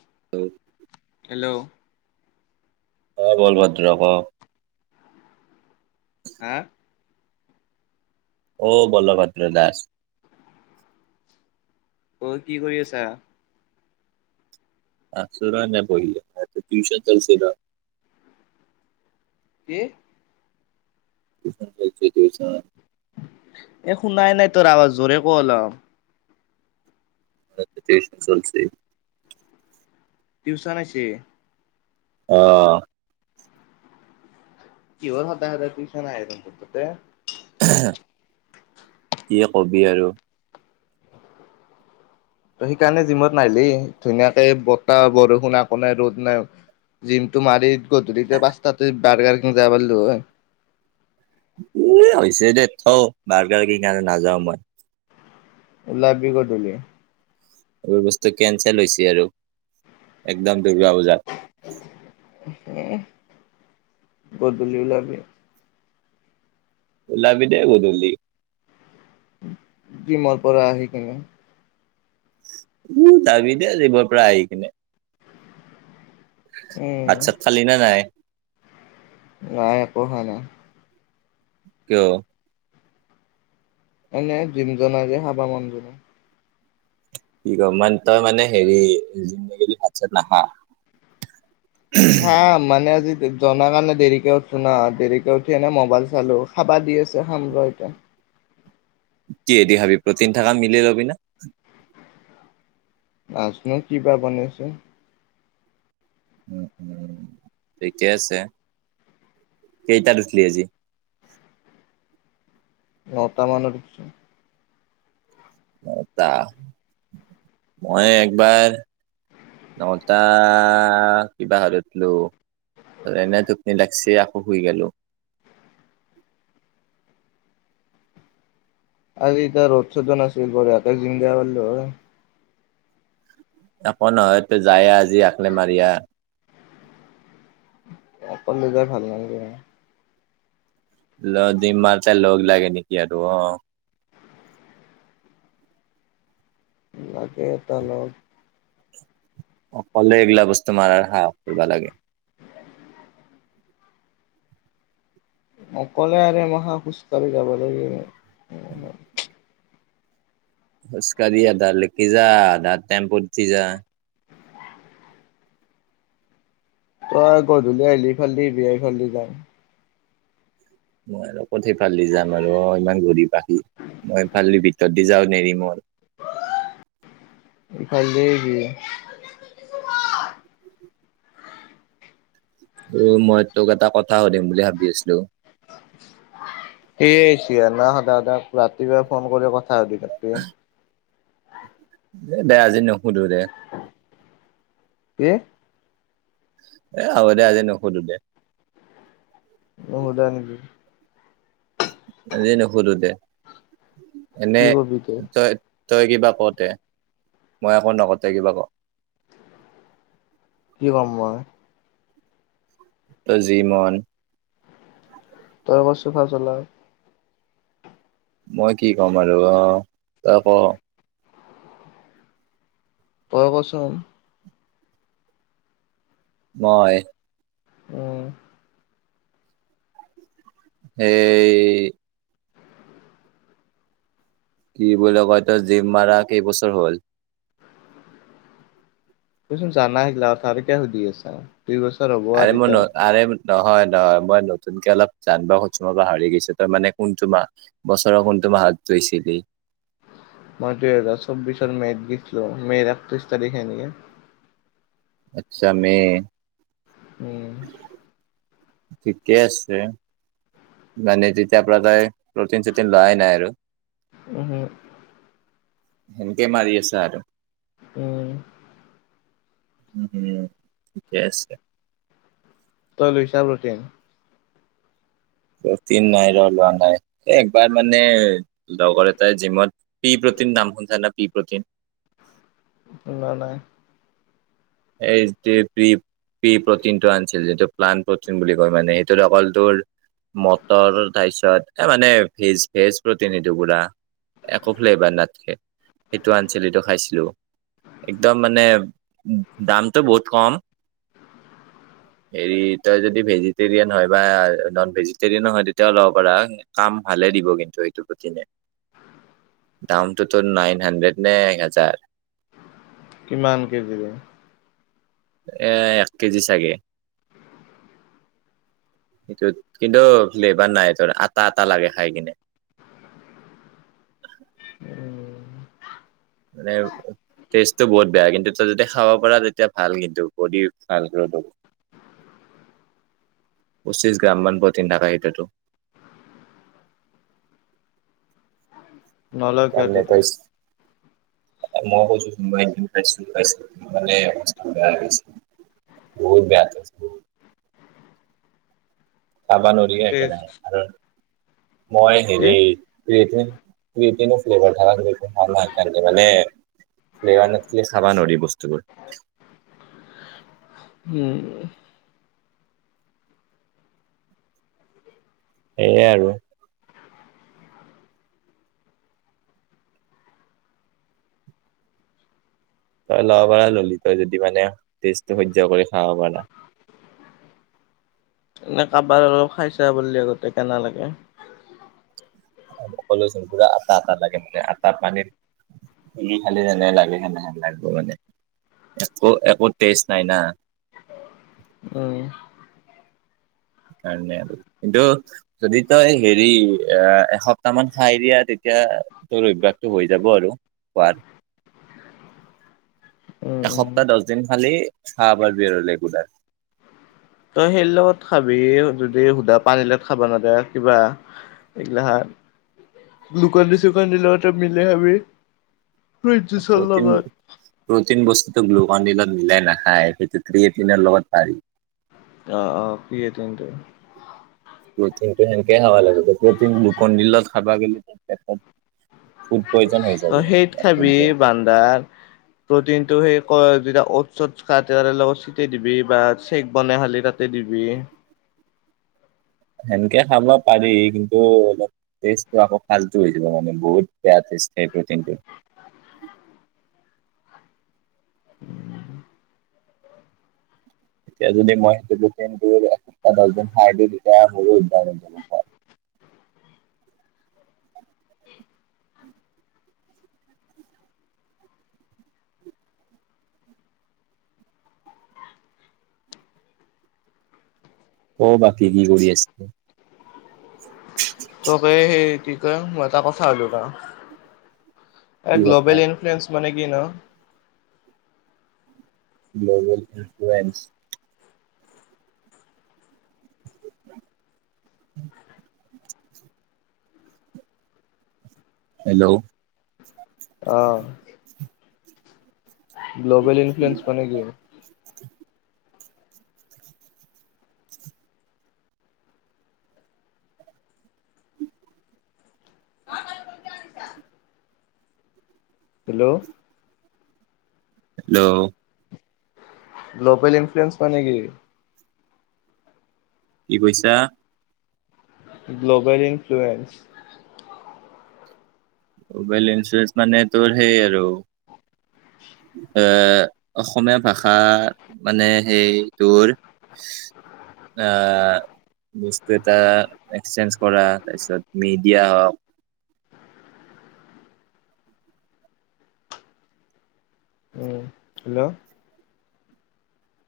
[unintelligible] Hello. অ' বলভদ্ৰ ক'? হা? অ' বলভদ্ৰ দাস? অই কি কৰি আছা? আছোঁ ৰ' এনে বহি ইয়াতে টিউচন চলিছে ৰ'। কি? টিউচন চলিছে। গৈ আছোঁ ৰ'। এ, শুনাই নাই তোৰ আৱাজ, জোৰে ক' অলপ। এতিয়া ঠিকে চলছে? টিউচন আছে? অ'। কিহৰ সদায় সদায় তিউছন আহে তহঁতৰ তাতে? কি কবি আৰু। ত' সেইকাৰণে জিমত নাহিলেই, ধুনীয়াকে বতাহ বৰষুণ একো নাই, ৰ'দ নাই। জিমটো মাৰি গধূলি পাঁচটাতে বাৰগাৰকিং যাব পাৰিলো হয়। উ, হৈছে দে, থ' বাৰগাৰ কি কাৰণে নাযাও মই। ওলাবি গধূলি। এইবোৰ বস্তু কেনচেল হৈছে আৰু। একদম দূৰ্গা পূজাত হে, গধূলি ওলাবি। ওলাবি দে গধূলি। জিমৰ পৰা আহি কিনে উ তাবি দে এই ভৰ পৰা আহ কি ননে উম আচ্ছা থালি ন নাই নাই একো হয় নাই ক এনে জিম জ যে হাবা মানুহজনো কি কম মান তই মানে হেৰি জিগ ভাত চাত নখা হা মানে আজি জননা কাৰণে দেৰিকে উঠো ন দেৰিকে উঠি আনে মোবাইল চালো খাবা দি আছে খাম এতিয়া কি এদি হাবি প্ৰ তিনি [unintelligible] মিলি লবি ন আাজনো কিবা বনাইছো উ উম ঠিকে আছে। কেইটাত উঠলি আজি নটা মানৰ পিছত টা মই একবাৰ নটা কিবা হতলো এনে ধপনি লাগছে আকৌ শুই গেলো [inaudible] আজিতিয়া ৰ'ড চ'টো নাছিল ব আ জিম দিয়া বাৰল আকৌ নহয় তো যায় আজি আকলে মাৰিয়া। অকণ নিজৰ ভাল লাগ ল দিম মাতে লগ লাগে নেকি আৰু অ', লাগে এটাল অকলে এইগিলা বস্তু মাৰাৰ হাহক কৰিবা লাগে। অকলে আৰু এমহা খোজ কঢ়ি যাব লাগিব। খোচকাঢ়ি আধা লেখি যা আধা টেম্পুত উথি যা। তই গধূলি আহিলিফালদি বিয়াাৰফালদি যাম। ম আৰু কঠি পালি যাম আৰু ইমান ঘূৰি পাখি মই ভাল ভিতৰত দি যাওঁ নেৰিম আৰু। এই খাল দেছ উম মই তোক এটা কথা সুধিম বুলি ভাবি আছিলো। সেই সিয়ানা দাদাই সাক ৰাতিপুৱাই ফোন কৰি কথা চাৰ দি কাটপি দে আজি নুসুধো দে। কি? আৰু দে আজি নহদু দে। নোহুদা নেকি? আজি নোহুডু দে। এনে কি কবি তই তই কিবা কতে। মই আকৌ নকতোই কিবা ক। কি কম মই জি মন‌ লগত চোফা জ্বলাই মই কি ক'ম আৰু অ তই ক। তই কচোন। মই‌? উম। সেই কি বুলি কয় তই জিম মাৰা কেইবছৰ হল? তয়চোন যানাই আৰু কিয় হুধীআছা? আৰে মন আৰে নহয় নহয় মই নতুনকে অলপ জান খুজছো মই পাহৰি গৈছো তই মানে কোনটো মাহ বছৰৰ কোনটো তোমাহাত [unintelligible] জইছিলি মাজিয়া চৌ্বিছৰ মেত [unintelligible] গীছিলল মে'ৰ একত্ৰিশ তাৰিখে নি আচ্ছা মে' উম। ঠিকে আছে। মানে তেতিয়া পৰা তায় প্ৰটিন চুটিন লোৱাই নাই আৰু। উহো। হেনেকে মাৰি আছা আৰু। উম। উম, উ, ঠিকে আছে। তই লৈছা প্ৰটিন? প্ৰটিন নাই লোৱা, লোৱা নাই, একবাৰ মানে লগৰ এটাই জিমত পি প্ৰটিন টিন নাম শুনিছানে নাই পি প্ৰ'টিন? শুনা নাই। এই যে প্ৰি প্ৰি প্ৰটিনটো আনিছিল যিটো প্লান প্ৰটিন বুলি কয় মানে, সেইটোৰ অকল তোৰ মটৰ তাৰপিছত এ মানে ভেজ-ভেজ প্ৰটিন এইটো পুৰা। একো ফ্লেভাৰ নাথকে, সেইটো আনিছিল খাইছিলো। একদম মানে দামটো বহুত কম। হেৰি তই যদি ভেজিটেৰিয়ান হয় বা নন ভেজিটেৰিয়ানো হয় তেতিয়া ল'ব পাৰা কাম ভালে। দিব কিন্তু এইটো প্ৰ'টিনে। দামটোতো তোৰ নাইন হানড্ৰেড নে এক হাজাৰ। কিমান কেজিৰে? এ-এক কেজি চাগে। [inaudible] সেটোত কিন্তু ফ্লেবাৰ নাই তোৰ, আটা আটা লাগে খাই কিনে। উম। [unintelligible] টেষ্টটো বহুত বেয়া, কিন্তু তই যেতিয়া খাব পাৰা তেতিয়া ভাল কিন্তু বডি ভাল গ্ৰো [inaudible] পচিঁছ গ্ৰামমান প্ৰটিন থাকে সেইটোতো। [inaudible] ন'ল কিয় তে তই? মই কৈছোঁ খাইছো [unintelligible] খাইছোলে অ বেয়া লছে বহুত বেয়া টেষ্ট বহুত। খাবা নৰি কি একেৰাহে আৰু মই হেৰিৰ ক্ৰিয়েটিন ক্ৰিয়েটিনৰ ফেলেবাৰ নে মানে ফ্লেভাৰ নাথকিলে খাবা নোৱাৰি বস্তুবোৰ। উম। সেয়াই আৰু। তই ল'ব পাৰা ল'লি তই যদি মানে ষ্টেটো সহ্য কৰি খাব পাৰা। খাবা নৰো, খাইছা বুলি আগতে কেনে লাগে। ক'লোচোন পুৰা আটা আটা লাগে মানে আটা পানীত গিলি খালি যেনে লাগে সেনেহেন লাগিব মানে। একো-একো টেষ্ট নাই না। উম। সেইকাৰণে আৰু, কিন্তু যদি তই হেৰি এ-এসপ্তাহ মান খাই দিয়া তেতিয়া এতিয়া তোৰ অভ্যাসটো হৈ যাব আৰু খোৱাৰ। [inaudible] উম উম এসপ্তাহ দহ দিন খালেই খাবা পাৰবি আৰু ৰেগুলাৰ। তই সেই লগত খাবি যদি সুধা পানী লগত খাবা নৰা কিবা এইগিলা গুলকনদি চুকনদি লগতো মিলাই খাবি। ফ্ৰুইট জুচৰ প্ৰটিন লগত প্ৰটিন বস্তুটো গুল [unintelligible] মিলাই নাখায় সেইটো ক্ৰিয়েটিনৰ লগত পাৰি। অ', অ', ক্ৰিয়েটিনটো। প্ৰটিনটো সেনেকে খাব লাগে, প্ৰটিন গুলকিন দি লগত খাবা গেলি পেটত ফুড পয়জন হৈ যাব তই সেইত লাষ্টত খাবি যায় বান্দাৰ প্ৰটিনটো সেই কয় [unintelligible] ওটছ তটচ খা তাৰে লগত চিটাই দিবি বা চেক বনাই খালি তাতে দিবি। সেনেকে খাবা পাৰি কিন্তু অলপ টেষ্ট আকৌ ফাল্টু হৈ যাব মানে বহুত বেয়া [unintelligible] সেই প্ৰটিনটোৰ। [inaudible] উম। তেতিয়া যদি মই সেই তেতিয়া [unintelligible] [unintelligible] [inaudible] অ' বাকী কি কৰি আছে। তোক সেই কি কয় এটা কথা শুধো ৰ'। এ কি কথা গ্ল'বেল ইনফ্লুয়েন্স মানে কিনো? Global influence. হেল্ল'। অ'। গ্ল'বেল ইনফ্লুয়েন্স মানে কি? হেল্ল'। হেল্ল'। গ্ল'পেল ইনফ্লুয়েন্স মানে কি? কি কৈছা? Global influence. গ'বেল ইঞ্চুৰেঞ্চ মানে তোৰ সেই আৰু, এ অসমীয়া ভাষা মানে সেই তোৰ অ'। বস্তু এটা এক্সচেঞ্জ কৰা তাৰপিছত মিডিয়া হওঁক। উম, হেল্ল'।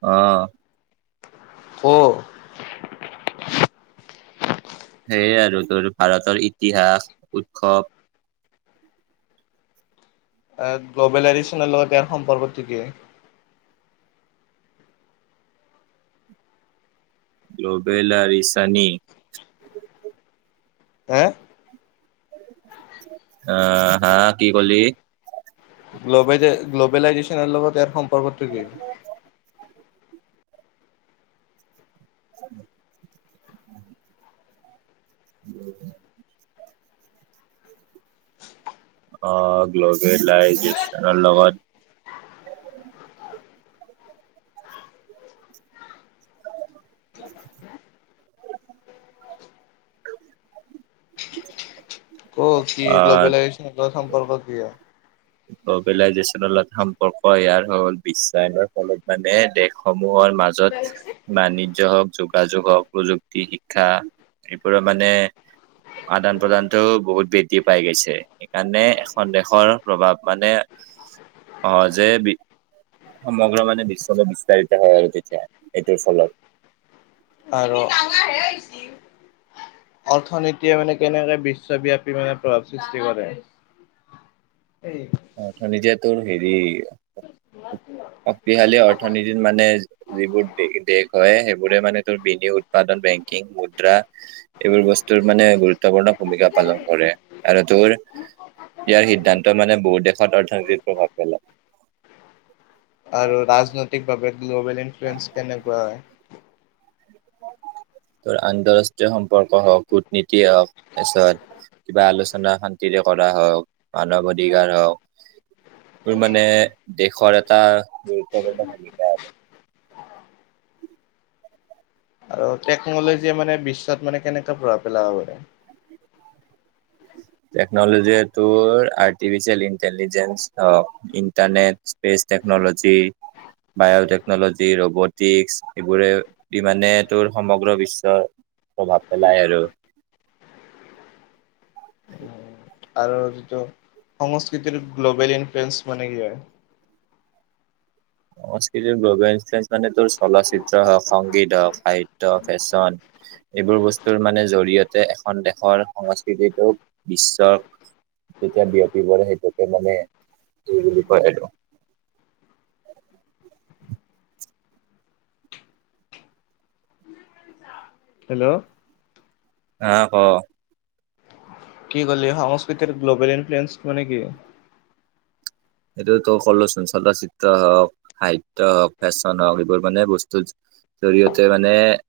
অ'। কো। সেয়ে আৰু তোৰ ভাৰতৰ ইতিহাস উৎসৱ। এ গ্ল'বেল এডিশনৰ লগত ইয়াৰ সম্পৰ্কটো কি? গ্ল'বেল আৰিছানী। হে অ' হা কি ক'লি। গ্ল'বে গ্ল'বেল লাইজেশচনৰ লগত ইয়াৰ সম্পৰ্কটো কি? [inaudible] [inaudible] অ' গ্ল'বেল লাইচেন্সৰ লগত। ক' কি অ' গ্ল'বেল লাইচেন্সৰ সম্পৰ্ক কি হয়? গ্ল'বেল লাইচেন্সত সম্পৰ্ক ইয়াৰ হ'ল বিশ্বয়ানৰ ফলত মানে দেশসমূহত মাজত বাণিজ্য হওঁক যোগাযোগ, হওঁক প্ৰযুক্তি, শিক্ষা। এইবোৰ মানে। আদান প্ৰদানটো বহুত বৃদ্ধি পাই গৈছে সেইকাৰণে এখন দেশৰ প্ৰভাৱ মানে, সহজে সমগ্ৰ মানে বিশ্বতে বিস্তাৰিত হয় আৰু তেতিয়া এইটোৰ ফলত। আৰু। অৰ্থনীতিয়ে মানে কেনেকে বিশ্ববিয়াপি মানে প্ৰভাৱ সৃষ্টি কৰে। এই। অৰ্থনীতিয়ে তোৰ হেৰি শক্তিশালী অৰ্থনীতিত মানে, যিবোৰ দ-দেশ হয় সেইবোৰে মানে তোৰ বিনি উৎপাদন। বেংকিং মুদ্ৰা এইবোৰ বস্তুৰ মানে গুৰুত্বপূৰ্ণ ভূমিকা পালন কৰে আৰু তোৰ [unintelligible] ইয়াৰ সিদ্ধান্ত মানে বহু দেশত অৰ্থনৈতিক প্ৰভাৱ পেলায়। [unintelligible] ৰাজনৈতিকভাৱে গ্ল'বেল ইনফ্লএঞ্চ কেনেকুৱা হয়? [unintelligible] তোৰ আন্তৰাষ্ট্ৰীয় সম্পৰ্ক হওক, কূটনীতিয়ে হওক, তাৰপিছত কিবা আলোচনা শান্তিৰেও কৰা হওক, মানৱ অধিকাৰ হওঁক। তোৰ মানে দেশৰ এটা গুৰুত্বপূৰ্ণ ভূমিকা আৰু। [unintelligible] আৰু টেকনলজিয়ে মানে বিশ্বত মানে কেনেকে প্ৰভাৱ পেলাব পাৰে? [unintelligible] টেকনলজি তোৰ artificial intelligence, internet space. Technology. Biotechnology, robotics এইবোৰে ইমানে তোৰ সমগ্ৰ বিশ্বৰ প্ৰভাৱ পেলায়াই আৰু। [unintelligible] আৰু যিটো সংস্কৃতিৰ গ্ল'বেল ইনফ্লয়েন্ঞ্চ মানে কি হয়? সংস্কৃতিৰ গ্ল'বেল ইনফ্লয়েন্ঞ্চ মানে তোৰ চলচিত্ৰ হওঁক, সংগীত হওঁক, সাহিত্য ফেশ্বন। এইবোৰ বস্তুৰ মানে জৰিয়তে এখন দেশৰ সংস্কৃতিটোক বিশ্বৰ যেতিয়া বিয়পি পৰে, সেইটোকে মানে এই বুলি কয় সেইটো। [inaudible] হেল্ল'। অ', ক? কি কলি সংস্কৃতিৰ গ্ল'বেল ইনফ্লুয়েন্স মানে কি? এইটোতো কলোচোন, চলচিত্ৰ হওঁক, সাহিত্য হওঁক, ফেশ্বন হওক এইবোৰ মানে বস্তু। জৰিয়তে মানে